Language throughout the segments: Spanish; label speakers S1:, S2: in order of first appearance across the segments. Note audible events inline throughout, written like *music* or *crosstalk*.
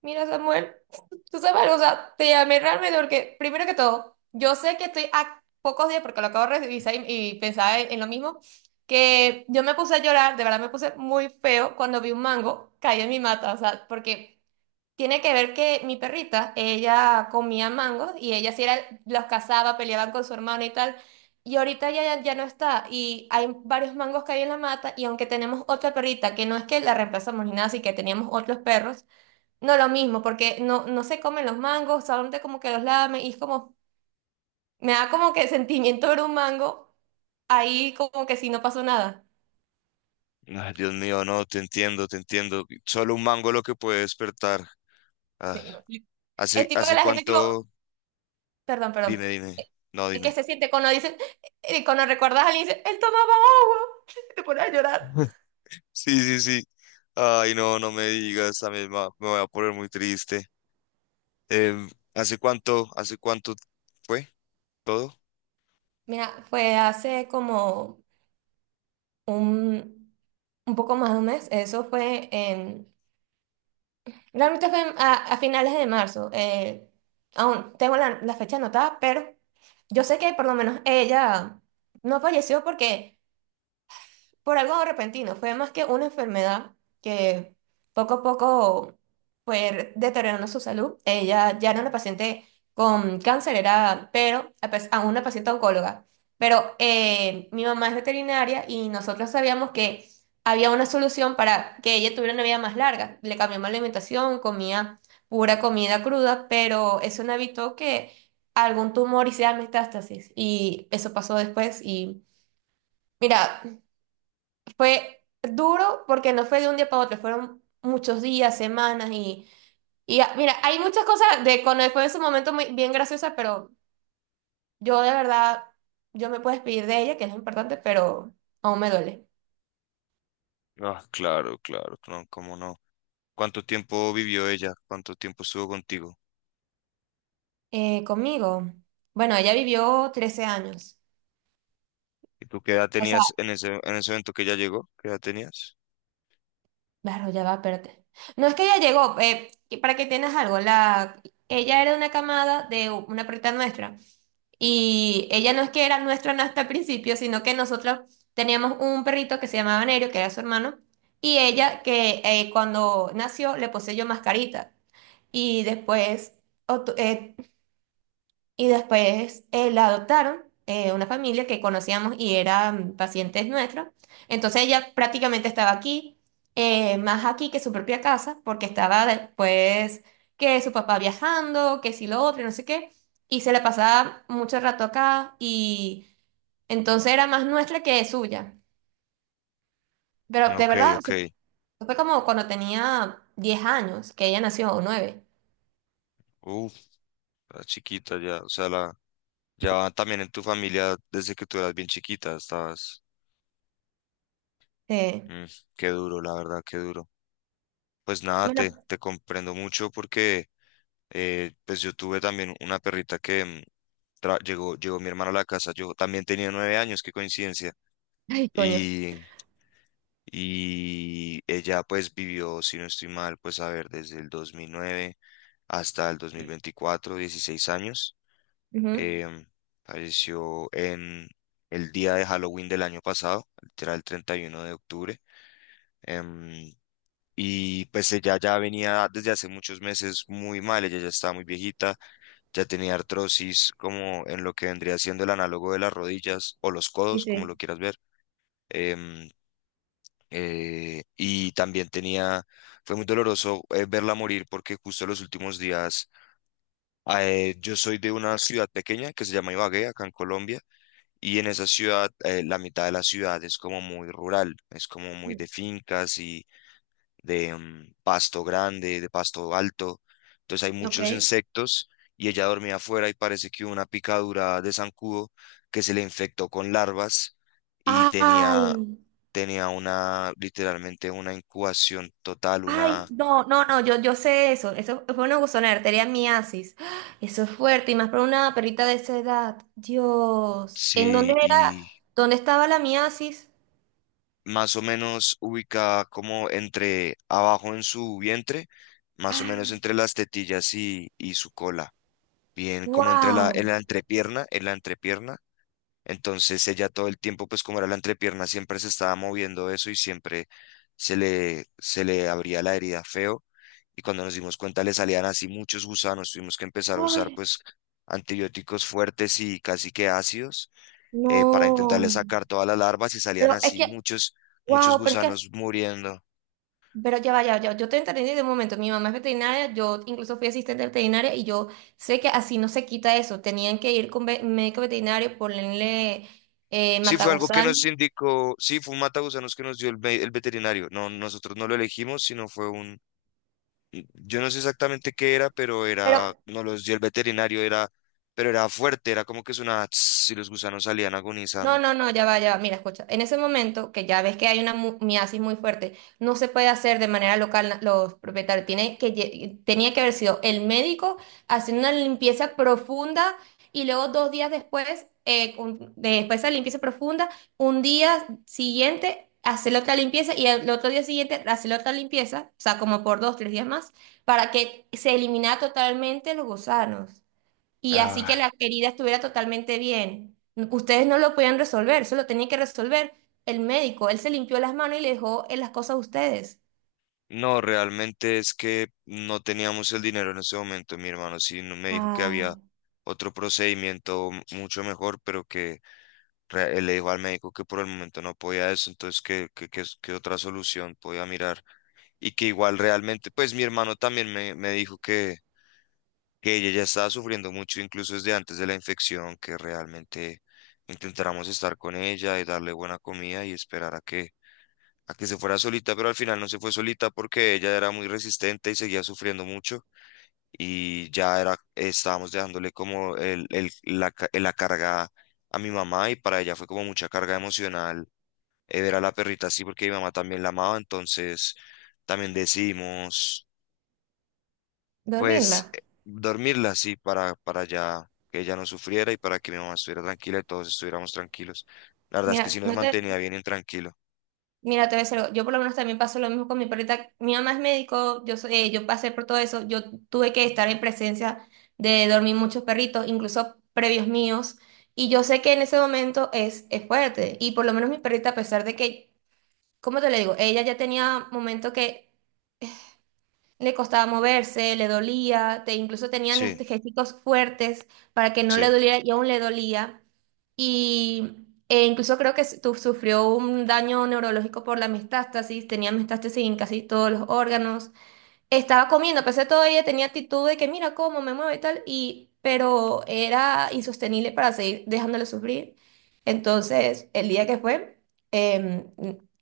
S1: Mira, Samuel, tú sabes, o sea, te llamé realmente porque, primero que todo, yo sé que estoy a pocos días, porque lo acabo de revisar y pensaba en lo mismo, que yo me puse a llorar. De verdad me puse muy feo cuando vi un mango caído en mi mata, o sea, porque tiene que ver que mi perrita, ella comía mangos y ella sí era, los cazaba, peleaban con su hermano y tal, y ahorita ya no está, y hay varios mangos caídos en la mata, y aunque tenemos otra perrita, que no es que la reemplazamos ni nada, así que teníamos otros perros, no lo mismo, porque no, no se comen los mangos, solamente como que los lamen y es como, me da como que sentimiento ver un mango ahí como que si no pasó nada.
S2: Ah, Dios mío, no, te entiendo, te entiendo. Solo un mango lo que puede despertar.
S1: Sí,
S2: Ah,
S1: no. Es
S2: ¿hace,
S1: tipo que
S2: hace
S1: la gente tipo,
S2: cuánto?
S1: perdón,
S2: Dime,
S1: perdón,
S2: dime. No,
S1: es que
S2: dime.
S1: se siente cuando dicen, cuando recuerdas a alguien, dice, él tomaba agua, *laughs* te pones a llorar.
S2: *laughs* Sí, sí, sí. Ay, no, no me digas, también me voy a poner muy triste. ¿Hace cuánto fue todo?
S1: Mira, fue hace como un, un, poco más de un mes. Eso fue en Realmente fue a finales de marzo. Aún tengo la fecha anotada, pero yo sé que por lo menos ella no falleció porque por algo repentino, fue más que una enfermedad que poco a poco fue deteriorando su salud. Ella ya no era una paciente con cáncer, era, pero aún una paciente oncóloga. Pero mi mamá es veterinaria y nosotros sabíamos que había una solución para que ella tuviera una vida más larga. Le cambiamos la alimentación, comía pura comida cruda, pero eso no evitó que algún tumor hiciera metástasis. Y eso pasó después. Mira, fue duro porque no fue de un día para otro, fueron muchos días, semanas y, mira, hay muchas cosas de cuando fue en su momento muy, bien graciosas, pero yo de verdad, yo me puedo despedir de ella, que es lo importante, pero aún me duele.
S2: Ah, claro, claro, no, cómo no. ¿Cuánto tiempo vivió ella? ¿Cuánto tiempo estuvo contigo?
S1: Conmigo, bueno, ella vivió 13 años.
S2: ¿Y tú qué edad
S1: O sea,
S2: tenías en ese evento que ella llegó? ¿Qué edad tenías?
S1: claro, ya va, espérate. No es que ella llegó, para que tengas algo, ella era una camada de una perrita nuestra. Y ella no es que era nuestra hasta el principio, sino que nosotros teníamos un perrito que se llamaba Nerio, que era su hermano, y ella que cuando nació le poseyó mascarita. Y obtu- eh, después, la adoptaron, una familia que conocíamos y eran pacientes nuestros. Entonces ella prácticamente estaba aquí, más aquí que su propia casa, porque estaba después que su papá viajando, que si lo otro, y no sé qué. Y se la pasaba mucho rato acá y entonces era más nuestra que suya. Pero de
S2: Ok,
S1: verdad,
S2: ok.
S1: fue como cuando tenía 10 años que ella nació, o 9.
S2: Uf, la chiquita ya, o sea, la, ya también en tu familia, desde que tú eras bien chiquita, estabas...
S1: Eh,
S2: Mm, qué duro, la verdad, qué duro. Pues nada,
S1: bueno,
S2: te comprendo mucho porque pues yo tuve también una perrita que llegó, llegó mi hermana a la casa, yo también tenía 9 años, qué coincidencia.
S1: ay, coño.
S2: Y, y ella pues vivió, si no estoy mal, pues a ver, desde el 2009 hasta el 2024, 16 años.
S1: Ujú.
S2: em, Falleció en el día de Halloween del año pasado, literal el 31 de octubre. em, y pues ella ya venía desde hace muchos meses muy mal, ella ya estaba muy viejita, ya tenía artrosis como en lo que vendría siendo el análogo de las rodillas o los
S1: Sí,
S2: codos, como
S1: sí.
S2: lo quieras ver. em, y también tenía, fue muy doloroso verla morir porque justo los últimos días, yo soy de una ciudad pequeña que se llama Ibagué, acá en Colombia. Y en esa ciudad, la mitad de la ciudad es como muy rural, es como muy de fincas y de pasto grande, de pasto alto. Entonces hay
S1: Ok.
S2: muchos insectos y ella dormía afuera y parece que hubo una picadura de zancudo que se le infectó con larvas y
S1: Ay,
S2: tenía, tenía una, literalmente una incubación total,
S1: ay,
S2: una,
S1: no, no, no, yo sé eso. Eso fue una buzonera, arteria miasis. ¡Ah! Eso es fuerte, y más para una perrita de esa edad. Dios. ¿En dónde
S2: sí,
S1: era?
S2: y
S1: ¿Dónde estaba la miasis?
S2: más o menos ubicada como entre abajo en su vientre, más o menos entre las tetillas y su cola, bien como entre la,
S1: ¡Wow!
S2: en la entrepierna, en la entrepierna. Entonces ella todo el tiempo, pues como era la entrepierna, siempre se estaba moviendo eso y siempre se le abría la herida feo. Y cuando nos dimos cuenta le salían así muchos gusanos, tuvimos que empezar a usar
S1: Ay,
S2: pues antibióticos fuertes y casi que ácidos para intentarle
S1: no.
S2: sacar todas las larvas y salían
S1: Pero es
S2: así
S1: que,
S2: muchos, muchos
S1: wow, pero es que,
S2: gusanos muriendo.
S1: pero ya va, yo te entendí de un momento. Mi mamá es veterinaria, yo incluso fui asistente veterinaria y yo sé que así no se quita eso, tenían que ir con médico veterinario, ponerle
S2: Sí, fue algo que
S1: matagusano,
S2: nos indicó, sí, fue un matagusanos que nos dio el veterinario. No, nosotros no lo elegimos, sino fue un, yo no sé exactamente qué era, pero
S1: pero
S2: era, nos los dio el veterinario, era, pero era fuerte, era como que sonaba tss, y los gusanos salían
S1: No,
S2: agonizando.
S1: no, no, ya va, ya va. Mira, escucha. En ese momento, que ya ves que hay una miasis muy fuerte, no se puede hacer de manera local los propietarios. Tenía que haber sido el médico haciendo una limpieza profunda y luego 2 días después, después de la limpieza profunda, un día siguiente hacer otra limpieza y el otro día siguiente hacer otra limpieza, o sea, como por dos, tres días más, para que se eliminara totalmente los gusanos. Y así que
S2: Ah,
S1: la querida estuviera totalmente bien. Ustedes no lo podían resolver, eso lo tenía que resolver el médico. Él se limpió las manos y le dejó las cosas a ustedes.
S2: no, realmente es que no teníamos el dinero en ese momento, mi hermano. Sí, me dijo que había
S1: Ah,
S2: otro procedimiento mucho mejor, pero que le dijo al médico que por el momento no podía eso, entonces que otra solución podía mirar. Y que igual realmente, pues mi hermano también me dijo que ella ya estaba sufriendo mucho, incluso desde antes de la infección, que realmente intentáramos estar con ella y darle buena comida y esperar a que se fuera solita, pero al final no se fue solita porque ella era muy resistente y seguía sufriendo mucho. Y ya era, estábamos dejándole como la carga a mi mamá y para ella fue como mucha carga emocional ver a la perrita así porque mi mamá también la amaba, entonces también decidimos pues
S1: dormirla.
S2: dormirla así para ya que ella no sufriera y para que mi mamá estuviera tranquila y todos estuviéramos tranquilos. La verdad es que
S1: Mira,
S2: sí nos
S1: no te,
S2: mantenía bien intranquilo.
S1: mira, te voy a decir algo. Yo por lo menos también paso lo mismo con mi perrita. Mi mamá es médico, yo pasé por todo eso. Yo tuve que estar en presencia de dormir muchos perritos, incluso previos míos. Y yo sé que en ese momento es fuerte. Y por lo menos mi perrita, a pesar de que, ¿cómo te le digo? Ella ya tenía momentos que le costaba moverse, le dolía, incluso tenían
S2: Sí,
S1: anestésicos fuertes para que no le
S2: sí.
S1: doliera y aún le dolía. Y incluso creo que sufrió un daño neurológico por la metástasis, tenía metástasis en casi todos los órganos. Estaba comiendo, a pesar de todo, ella tenía actitud de que mira cómo me mueve y tal, pero era insostenible para seguir dejándole sufrir. Entonces, el día que fue, em,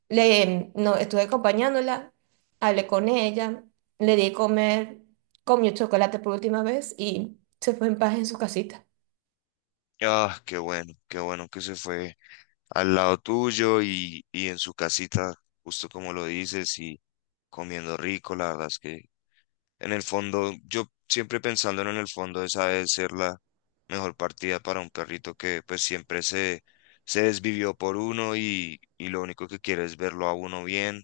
S1: no, estuve acompañándola, hablé con ella, le di comer, comió chocolate por última vez y se fue en paz en su casita.
S2: Ah, qué bueno que se fue al lado tuyo y en su casita, justo como lo dices, y comiendo rico, la verdad es que en el fondo, yo siempre pensándolo en el fondo, esa debe ser la mejor partida para un perrito que pues siempre se, se desvivió por uno y lo único que quiere es verlo a uno bien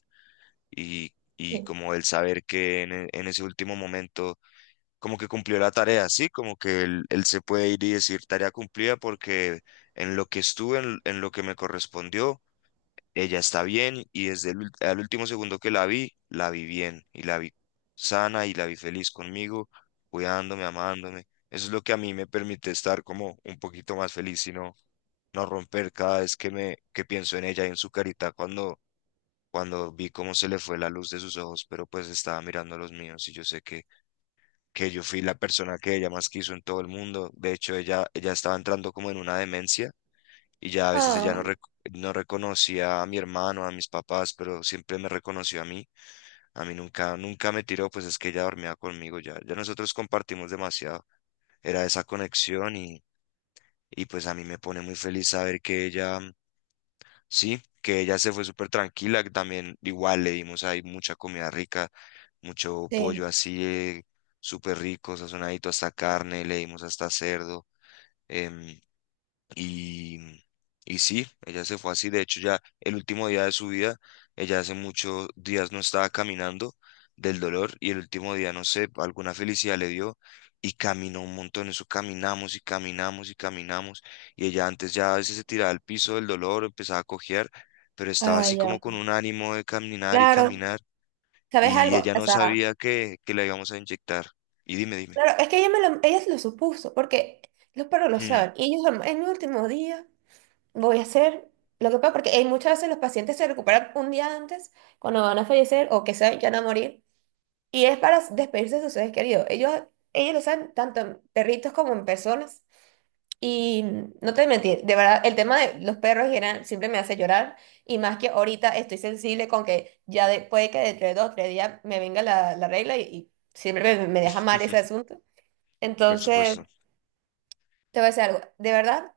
S2: y
S1: Sí.
S2: como el saber que en ese último momento como que cumplió la tarea, ¿sí? Como que él se puede ir y decir tarea cumplida porque en lo que estuve, en lo que me correspondió ella está bien y desde al último segundo que la vi bien y la vi sana y la vi feliz conmigo, cuidándome, amándome. Eso es lo que a mí me permite estar como un poquito más feliz y no, no romper cada vez que me que pienso en ella y en su carita cuando cuando vi cómo se le fue la luz de sus ojos, pero pues estaba mirando los míos y yo sé que yo fui la persona que ella más quiso en todo el mundo. De hecho, ella estaba entrando como en una demencia y ya a veces ella
S1: Ah,
S2: no, rec- no reconocía a mi hermano, a mis papás, pero siempre me reconoció a mí. A mí nunca, nunca me tiró, pues es que ella dormía conmigo ya. Ya nosotros compartimos demasiado. Era esa conexión y pues a mí me pone muy feliz saber que ella, sí, que ella se fue súper tranquila, que también igual le dimos ahí mucha comida rica, mucho
S1: sí.
S2: pollo así, súper rico, sazonadito hasta carne, le dimos hasta cerdo. em, y, y sí, ella se fue así. De hecho, ya el último día de su vida, ella hace muchos días no estaba caminando del dolor y el último día, no sé, alguna felicidad le dio y caminó un montón. Eso caminamos y caminamos y caminamos. Y ella antes ya a veces se tiraba al piso del dolor, empezaba a cojear, pero estaba
S1: Ah,
S2: así como
S1: ya.
S2: con un ánimo de caminar y
S1: Claro,
S2: caminar.
S1: ¿sabes
S2: Y
S1: algo?
S2: ella
S1: O
S2: no
S1: sea,
S2: sabía que la íbamos a inyectar. Y dime, dime.
S1: claro, es que ella se lo supuso, porque los perros lo
S2: Hmm,
S1: saben, y ellos en el último día. Voy a hacer lo que pueda, porque hay muchas veces los pacientes se recuperan un día antes cuando van a fallecer o que se van a morir. Y es para despedirse de sus seres queridos. Ellos lo saben tanto en perritos como en personas. Y no te voy a mentir, de verdad, el tema de los perros en general siempre me hace llorar. Y más que ahorita estoy sensible con que ya puede que dentro de 2 o 3 días me venga la regla y siempre me deja mal ese asunto.
S2: por
S1: Entonces,
S2: supuesto.
S1: te voy a decir algo. De verdad,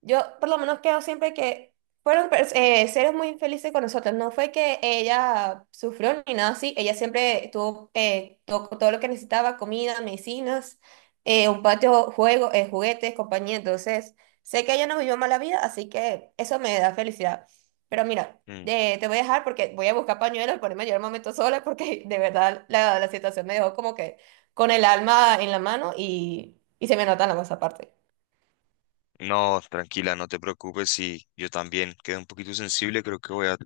S1: yo por lo menos creo siempre que fueron seres muy infelices con nosotros. No fue que ella sufrió ni nada así. Ella siempre tuvo todo lo que necesitaba: comida, medicinas, un patio, juego, juguetes, compañía. Entonces, sé que ella no vivió mala vida, así que eso me da felicidad. Pero mira, te voy a dejar porque voy a buscar pañuelos y ponerme a llorar un momento sola porque *laughs* de verdad la situación me dejó como que con el alma en la mano y se me nota en la voz aparte.
S2: No, tranquila, no te preocupes. Sí, yo también quedé un poquito sensible. Creo que voy a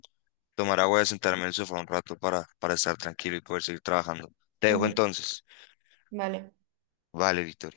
S2: tomar agua y a sentarme en el sofá un rato para estar tranquilo y poder seguir trabajando. Te dejo
S1: Ujú,
S2: entonces.
S1: vale.
S2: Vale, Víctor.